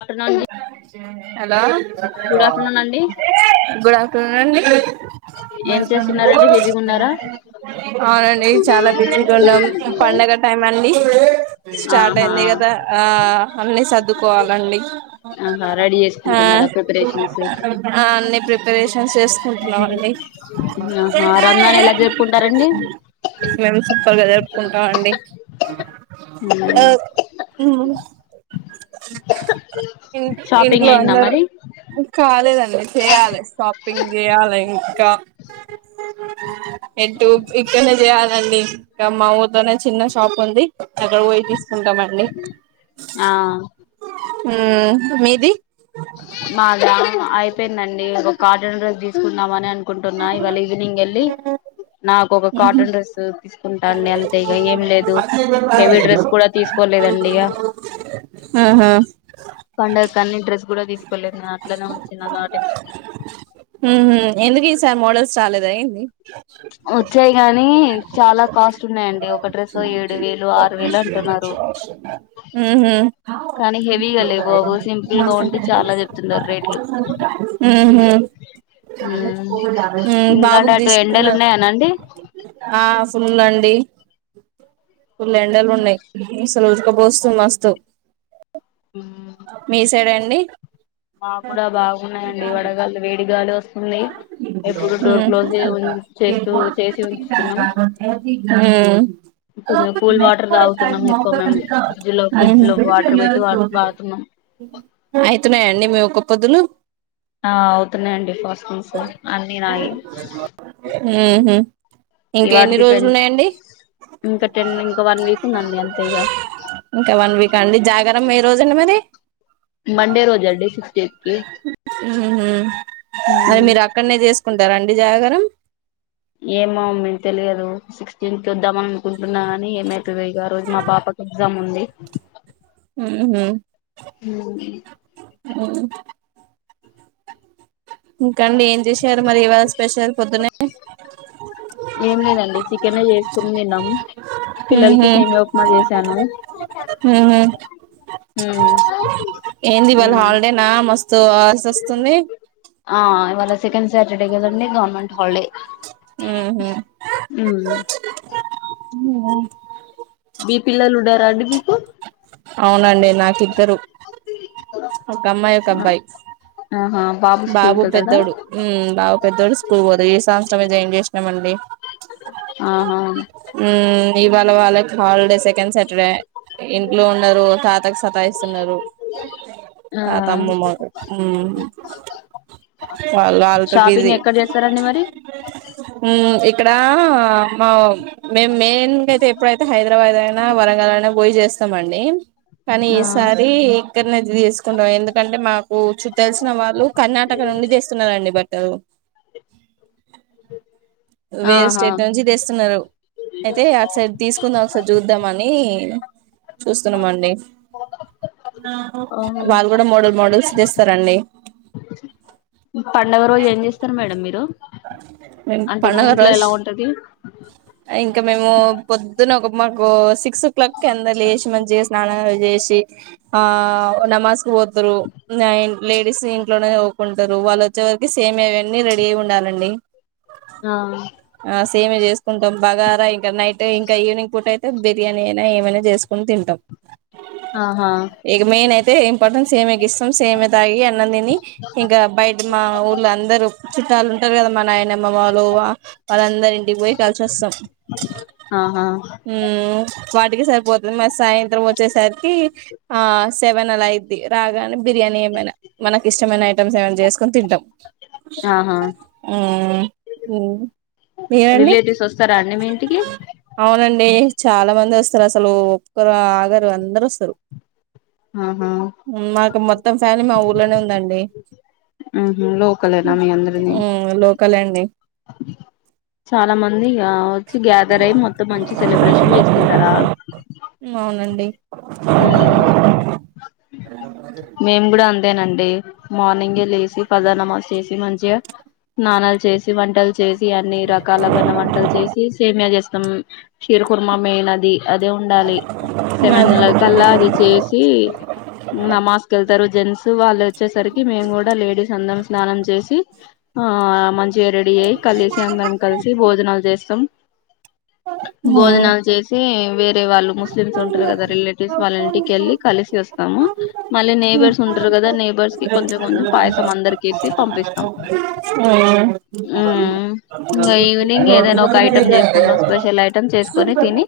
Afternoon hello good afternoon అండి good afternoon and అ ఏం చేస్తున్నారండి బిజీగా ఉన్నారా అవునండి చాలా బిజీగా ఉన్నాం పండగ టైం అండి స్టార్ట్ ఆహా అయింది గదా ఆ అన్ని సర్దుకోవాలండి. ఆహా రెడీ ఆ చేసుకుంటున్నారా ప్రిపరేషన్స్ ఆన్నే ప్రిపరేషన్స్ చేసుకుంటుంన్నావ్ ఆహా రంజాన్ ఎలా జరుపుకుంటారండి మేము సూపర్ గా జరుపుకుంటాం అండి. ఉమ్, ఆ ఊమ్ ఇంటి షాపింగ్ ఇంట్లో అయిందా అందరు మరి కాలేదండి. చేయాలి షాపింగ్ చేయ్యాలి ఇం ఇంకా ఎటు ఇక్కన్నే చేయాలండి ఇంకా మా ఊర్లో నే చిన్న షాప్ ఉంది. అక్కడ పోయి తీసుకుంటామండి. ఆ ఊమ్ మీది? మాదా అయిపోయిందండి ఒక కాటన్ డ్రెస్ తీస్కుందామని అన్ కుంటున్నా ఇవ్వాళ ఈవినింగ్ వెళ్ళి నా ఒక కాటన్ డ్రెస్ తీసుకుంటాండి ఎంత్ కూడా తీసుకోలేదండి ఇక ఆహ కాని డ్రెస్ గూడ తీసుకోలేదు ఇంగ అట్లనే ఉంచినా వాటిని. సాల్లేదా ఏంది? అర్ నచ్చాయి గానీ చాలా కాస్ట్ ఉన్నాయండి ఒక డ్రెస్ ఏడు వేలు ఆర్ ఊ హుమ్ కానీ హెవీగా లేవు అవు సింపుల్ గా ఉంటే చాలా చెప్తున్నారు రేట్లు. హూమ్ ఇంగా అండి బాబుకి అటు ఎండలు తీసుకున్నారు ఉన్నాయా అండి. ఆ ఫుల్లు అండి. ఫుల్లు ఎండలు ఉన్నాయ్. ఉజక పోస్తుంది మస్తు. మీ సైడ్ ఐనా నీ మాగ్గుడ బాగున్నాయండి. వడగాలులు వేడి గాలి వస్ స్తుంది. ఎప్పుడు డోర్ క్లోజే ఉం చేస్తూ చేసి ఉంచుతున్నాం. హూమ్ కొంచెం ఊహు కూల్ వాటర్ తాగుతున్నాం ఎక్కువ మేము ఫ్రిడ్జ్ లో ఫ్రిడ్జ్ లో వాటర్ పెట్టి తాగుతున్నాం అయితున్నాయా అండి మీ ఒక్క కొదులు ఆ అవుతున్నాయండీ ఫస్ అన్నినాయే ఉహు ఇంకా ఎన్ని రోజులున్నయండీ ఇంకా టెన్ ఇంకా వన్ వీక్ ఉందండి అంతే ఇగ ఇంకా వన్ వీక్ అండి జాగారం ఏ రోజు అండి మరీ మండే రోజే అండీ సిక్స్టిన్ కీ ఉహు మరి మీరు అక్కన్నే చేసుకుంటారా అండీ జాగారం ఏమో మేము తెలియదూ సిక్స్టింత్ వద్దామని అనుకుంటున్నా కానీ ఏమైతదో ఇగా ఆ రోజు మా పాపకి ఎగ్జామ్ ఉందీ ఉహు ఊహు ఊ ఉ కర్రీ ఏం చేశారు మరి ఇవాళ స్పెషల్ పొద్దున్నే అ ఏం లేదండీ చికెనే చేసుకుని తిన్నాం పిల్లలకి ఉహు సేమ్యా ఉక్మా చేసాను ఉహు ఊ ఏంది వాళ హాలిడేనా మస్తు అల్సి వస్తుంది లా సెకండ్ సాటర్డే కదండి గవర్నమెంట్ హాలిడే మ్మ్ మీ ఉ పిల్లలు ఉడ రా అండిపిపు అవునండి నాకు చెరు ఒక అమ్మాయి ఒక అబ్బాయి ఆహా స్కూల్ బాబు కెళ్తాడా పెద్దోడు బాబు పెద్దోడు స్కూల్ పోదు ఈ సంత్సర ఏం చేసినామండి ఆా ఇవవాళ వాళ్ళక్ హాలిడే సెకండ్ స ఇక్కడే ఇంట్లో ఉన్నారు తాతకు సతాయిస్తున్నారు ఆ తాత అమ్మ మాకు వాళ్ళ వాళ్ళతో షాపింగ్ బిజీ ఎక్కడ చేస్తారండి మరి ఇక్కడ మా మే మెయిన్ గాయితే ఎప్పుడైతే హైదరాబాద్ అయినా వరంగల అైనా పోయి చేస్త సమండి కానీ ఆ ఈసారి కది వండ ఎందుకంటే మా చు తెల్సిన వాళ్ళు కర్ణాటక నుండి తీస్తున్నారంండి బట్ అ అ వేరే స్టేట్ నుంచి తెస్తున్నారు అయితే ఒకసైడ్ తీసుకుందాం ఒకసారి చూద్దామని చూస్తున్నామండి ఓహో వాళ్ళు కూడా మోడల్ మోడల్స్ చేస్తారంండి పండగ రోజు ఏం చేస్తారు మేడం మీరు అంటే మీ పండుగ ఇంట్లో రోజు ఎలా ఉంటది ఇంకా మేము పొద్దున్న ఒక మాకు స సిక్స్ ఓ క్లాక్ ఎంతా లేేష్మంజ స్నా చేసి ఆ నమాజ్క్ పోతారు లేడీస్ ఇంట్లోనే పోకుంటారు వాళ్ళు వచ్చే వరకి సేమ్ అవన్నీ రెడీ అయి ఉండాలండి ఆ ఆ సేమి చేసుకుంటాం బాగా ఇంకా నైట్ ఇంకా ఈవినింగ్ పూట అయితే బిర్యానీ అయినా ఏమైనా చేసుకుని తింటాం ఆహా ఇక మెయిన్ ఇంపార్టెన్స్ ఏమే ఇ సేమె తాగి అన్న తిని ఇంకా బయట మా ఊళ్ళ అందరుూ చిట్టాలు ఉంటారు కదా మా నాయనమ్మ వాళ్ళు వాళ్ళందరి ఇంటికి పోయి కలిసి వస్తాం ఆహా హ వాటికి సరిపోతుంది మ సాయంత్రం వచ్చేసరికి ఆ సెవ ఏవనా అలా అద్ది రాగానే బిర్యానీ ఏమైనా మనకి ఇష్టమైన ఐటమ్స్ ఏమైనా చేసుకుొని తిాం ఆహా ఆ మీరండి రిలేటివ్స్ వస్తారా అండి మీ ఇంటికి అవునండి అండి చాలా మంది వస్తారు అసలు ఒక్కరు ఆగరు అందరు వస్తారు ఆహా మాకు మొత్తం ఫ్యామి మా ఊర్లోనే ఉందండి లోకల్నా మీ అందరిని ఉమ్ లోకలే అండి చాలా మంది మ గ్యాదర్ అయి మొత్తం మంచి సెలబ్రేషన్ చేసుకుంటారా అవునండి మేము కూడా అ అేనండి మార్నింగ్ లేసి పదానమాజ చేసి మంచిగా స్నానాలు చేసి వంటలు చేసి అన్ని రకాల బన్న వంటలు చేసి సేమయా చే సీకుర్మ మేనది అదే ఉండాలి సెవెన్ మాది లాక్ కల్లా అది చేసి నమాజ్ వెళ్తారు జెంట్స్ వాళ్ళు వచ్చేసరికి మేము కూడా లేడీస్ అ ం స్నానం చేసి ఆ మంచి జేరెడీ అయ్యి కలిసి అందరం కలిసి భోజనాలు చేస్తాం భోజనాలు చేసి వేరే వాళ్ళు ముస్లిమ్స్ ఉంటారు కదా రిలేటివ్స్ వాళ్ళ ఇంటికి వెళ్ళి కలిసి వస్తాము మళ్ళీ నేబర్స్ ఉంటారు కదా నేబర్స్ కి కొంచెం కొంచెం పాయసం అందరికసి పంపిస్తాం ఇంకా ఈవినింగ్ ఏదైనా ఒక ఐటెం చేసుకుంట స్పెషల్ ఐటమ్ చేసుకొని తిని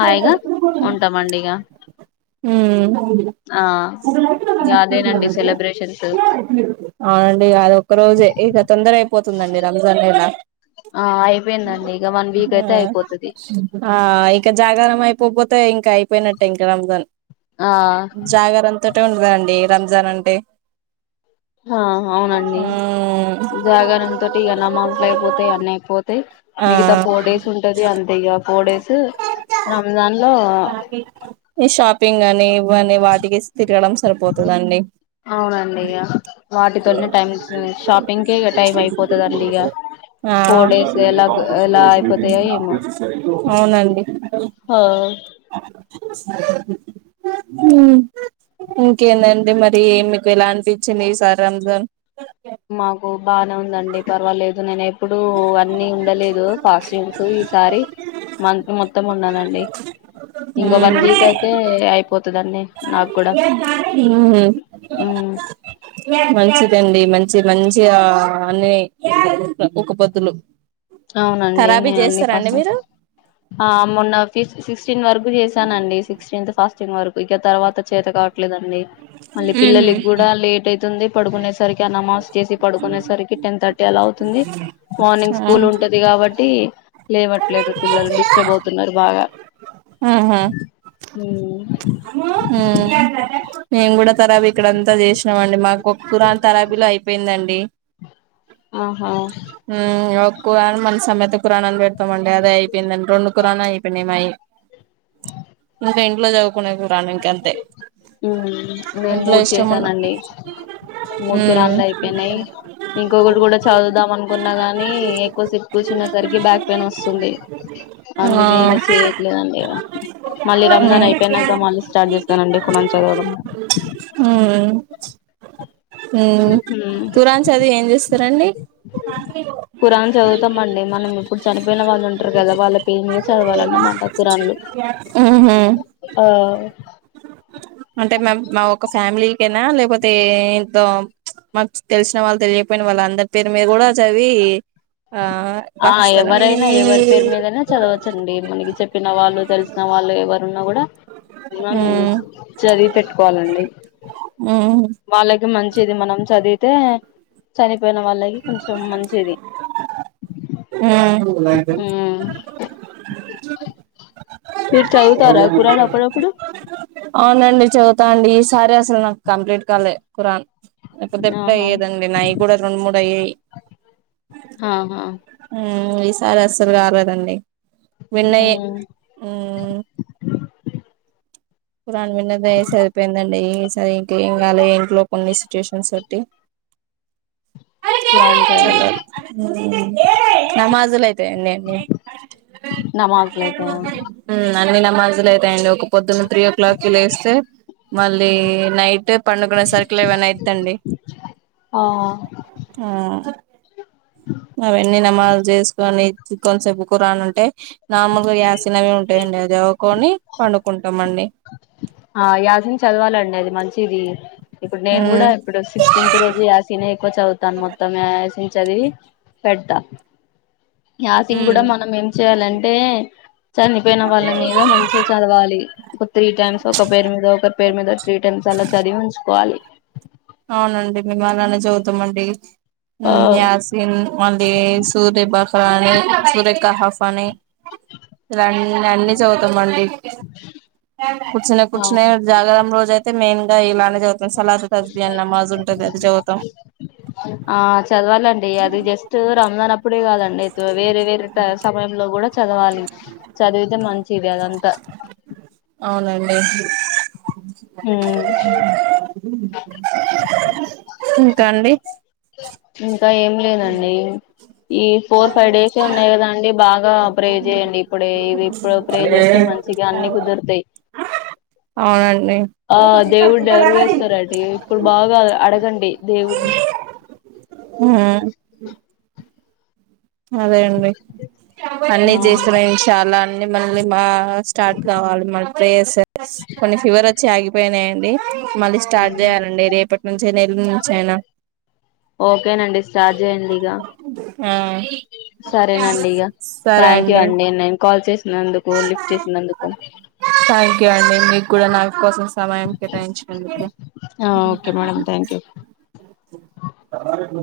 హాయిగా ఉమ్ ఉంటామండి ఇగ ఆ ఇగ అదేనండి సెలబ్రేషన్స్ అవునండి అది ఒక్క రోజే ఇక తొందర అయిపోతుందండి రంజాన్లా ఆ అయిపోయిందండి ఇగ వన్ వీక్ అయితే అయిపోతది ఇక జాగారం పోపోతే ఇంకా అయిపోయినట్టే ఇంకా రామ్జన్ ఆ [unintelligible] కదండి రంజాన్ అంటే ఆ అవునండి మ్మ్ జాగర తోటి ఎలా మసలుయిపోతా అన్నీ అయిపోతా ఆ మిగతా ఫోర్ డేస్ ఉంటది అంత ఇ్యా ఫోర్ డేస్ రంజాన్గా ఈ షాపింగ్ అని ఇవన్నీ వాటికి తిరగడం సరిపోతుందండి అవునండి ఇక వాటితోనే టైం షాపింగ్ కి ఇక టైం అయిపోతుందండి ఇక ఆ ఫోర్ డేస్ ఎలా ఎలా అయిపోతాయో ఏమో అవునండి ఆ ఇంకేందండి మరి మీకు ఎలా అంటిచ్చింది సారాంజోన్ మాకు ఇప్పుడు అన్నీ ఉండలేదు కాస్టూమ్స్ ఈసారి మంత్ మొత్తం ఉన్నానండి ఇంక వన్ వీక్ అయితే అయిపోతుందండి నాకు కూడా మంచిదండి మంచి మంచి గా అన్ని ఒక పొద్దులు అవునండి ఖరాబీ నేనండి చేస్తారా పస అండి మీరు మొన్న ఫ సిక్స్టీన్ వరకు చే ాన అండి సిక్స్టీన్త్ ఫాస్ట్టీన్ వరకు ఇక తర్వాత చేత కావట్లేదండి మళ్ళీ పిల్లలకి కూడా లేట్ అయితుంది పడుగునే సార్ క్యా నమాస్ చేసి పడుకునేసరికి టెన్ థర్టీ ఎలా అవుతుంది మార్నింగ్స్ ఆ స్కూల్ ఉంటది కాబట్టి లేవటు లేదు పిల్లలు డిస్టర్బ్ అవుతున్నారు బాగ ఉ హు మేం కూడా తరాబీ ఇక్కడంతా చేసినాం అండి మాకు ఒక కురాన్ తరాబీలో అయిపోయిందండి ఆహా కురాణ మన సమేత కుఖరానాని పెడతామండి అదే అయిపోయిందండి రెండు కుురానా అయిపోయినాయిమయి ఇంకా ఇంట్లో చదువుకునే అంతే [inaudible] నేను ఇంట్లో మూడు ఇష్టమున్న చేసానండి మ్మ్ మూడుకురన్లు అయిపోయినాయి ఇంకొకటి కూడా చదువుదాం అనుకున్నా గాని ఎక్కువ సేపు కూర్చునే సరికి బ్యాక్ పెయిన్ వస్తుంది ఆ అందుకే ఇక చేయట్లేదండి మళ్ళీ రంజాన్ అయిపోయినాక మ స్టార్ట్ చేస్తానండి కొ ఉమ్ హ చదివి ఏం చేస్తారండి కుఖరాన్ చదువుతాంఅండి మనం ఇప్పుడు చనిపోయిన వాళ్ళు ఉంటారు కదా వాళ్ళ పేరు మీద చదవాలన్నమాట కుఖరాన్లు మ్మ్ హ్మ్ ఆ ఆ అంటే మ మా ఒక ఫ్యామిలీకైనా లేకపోతే ఇంత మాకు తెలిసిన వాళ్ళు తెలియపోయిన వాళ్ళు అందరి పేరు మీరు కూడా చదివి ఆ ఆ పాకిస్తారా ఎవరైనా ఎవరి పేరు మీదైనా చదవచ్చండి మనకి చెప్పిన వాళ్ళు తెలిసిన వాళ్ళు ఎవరున్నా కూడా ఉమ్ మ్మ్ చదివి పెట్టుకోవాలండి మ్మ్ వాళ్ళకి మంచిది మనం చదివి అంటే చని పోయిన వాళ్ళవి కొంచెం మంచిది హ్మ్ హ్మ్ మీరు చదువుతారా ఖురాన్ అప్పుడప్పుడు అవునండి చె తాడి ఈసారి అసలు కంప్లీట్ కాలే ఖురాన్ పెద్ద పెద్ద ఆహా అయ్యేదండి నవి కూడా రెండు మూడు అయినాయి అ హ్మ్ ఈసారి అస్సలు కాలేదండి వెన్నయే హుమ్మ్ ఖురాన్ మిందే దయ్ సరపోయిందండి సరే ఏంటి ఏం కాలే ఎం ప్రూఫ్ ఉంది సిచ్యుయేషన్స్ తొట్టి ఖురాన్ చదవం అరేయ్ నమస్ ఎట్ అండి [inaudible] నమాజ్లయితయా [unintelligible] అన్న నమస్లు అయితయి అండి ఒక పొద్దున్న త్రీ ఓ క్లాక్ లేస్తే మళ్ళీ నైట్ పండుకునే సరికి లెవెన్ అయిదండి ఆ ఆ అవ్వని నామజ్ లు చేసుకొని చుక్కల్ సపు కూరను ఉంటే నార్మల్ గా గ్యాసినవి ఉంటాయండి అది సదువుకొని పండుకుంటామండి ఆ యాసిన్ చదవాలండి అది మంచిది ఇప్పుడు నేను కూడా ఉమ్ ఇప్పుడు సిక్స్టెంత్ నుండి యాసిన్ నీ చవుతాను మొత్తం అస్టిస్ట్ చదివి పెడ్తా యాసింగ్ కూడా మనం ఏం చేయాలంటే చనిపోయిన వాళ్ళ మీద మంచిగా చదవాలి త్రీ టైమ్స్ ఒక పేరు మీద ఒకరి పేరు మీద త్రీ టైమ్స్ అలా చదివి హూ కోవాలి అవునండి మేము అలానే చదుతాం అండి ఆ హుమ్మ్ యాసిన్ మళ్ళీ సూర్య బకా అని సూర్యకా పని ఇలాన్నీ అన్ని చదుతాం అండి కూర్చునే కూర్చునే అవును జాగరం రోజ అయితే మెయిన్ ఇలానే సదవుతా సంత్కాలి ఆ చదవాలండి అది జస్ట్ రంజాన్ అప్పుడే కాదండి వేరే వేరే సమయంలో కూడా చదవాలి చదివితే మంచిది అదంతా అవునండి. ఉమ్ [inaudible] ఇంకా అండి ఇంకా ఏం లేదండి ఈ ఫోర్ ఫైవ్ డేస్ ఉన్నాయి కదా అండి బాగా ఆ ప్రే చేయండి ఇప్పుడు ఇది ఇప్పుడు ప్రే చేస్తే మంచిగా అన్నిీ కుదురుతాయి అవునండి ఆ దేవుడు నెరవేరుస్తారండి ఇప్పుడు బాగా అడగండి దేవుడు ని ఆ అదే అండి అన్నిీ ఆ చేస్తున్నా చాలా మళ్లీ మా స్టార్ట్ కావాలి మళ్ళీ ప్రేయర్స్ కొన్ని ఫీవర్ వచ్చి ఆగిపోయినాయండి మళ్ళీ స్టార్ట్ చేయాలండి రేపటి నుంచి ఎల్లుండి నించియైన ఓకేనండి స్టార్ట్ చేయండి ఇగ ఆ సరేనండి ఇగ థ్యాంక్ యూ అండి నేను అందుకు లిఫ్ట్ చేసి నందుకు మీ కూడ నాకు కోసం సమయం ఆ ఓకే మేడం థ్యాంక్ యూ కేటాయించినందుకు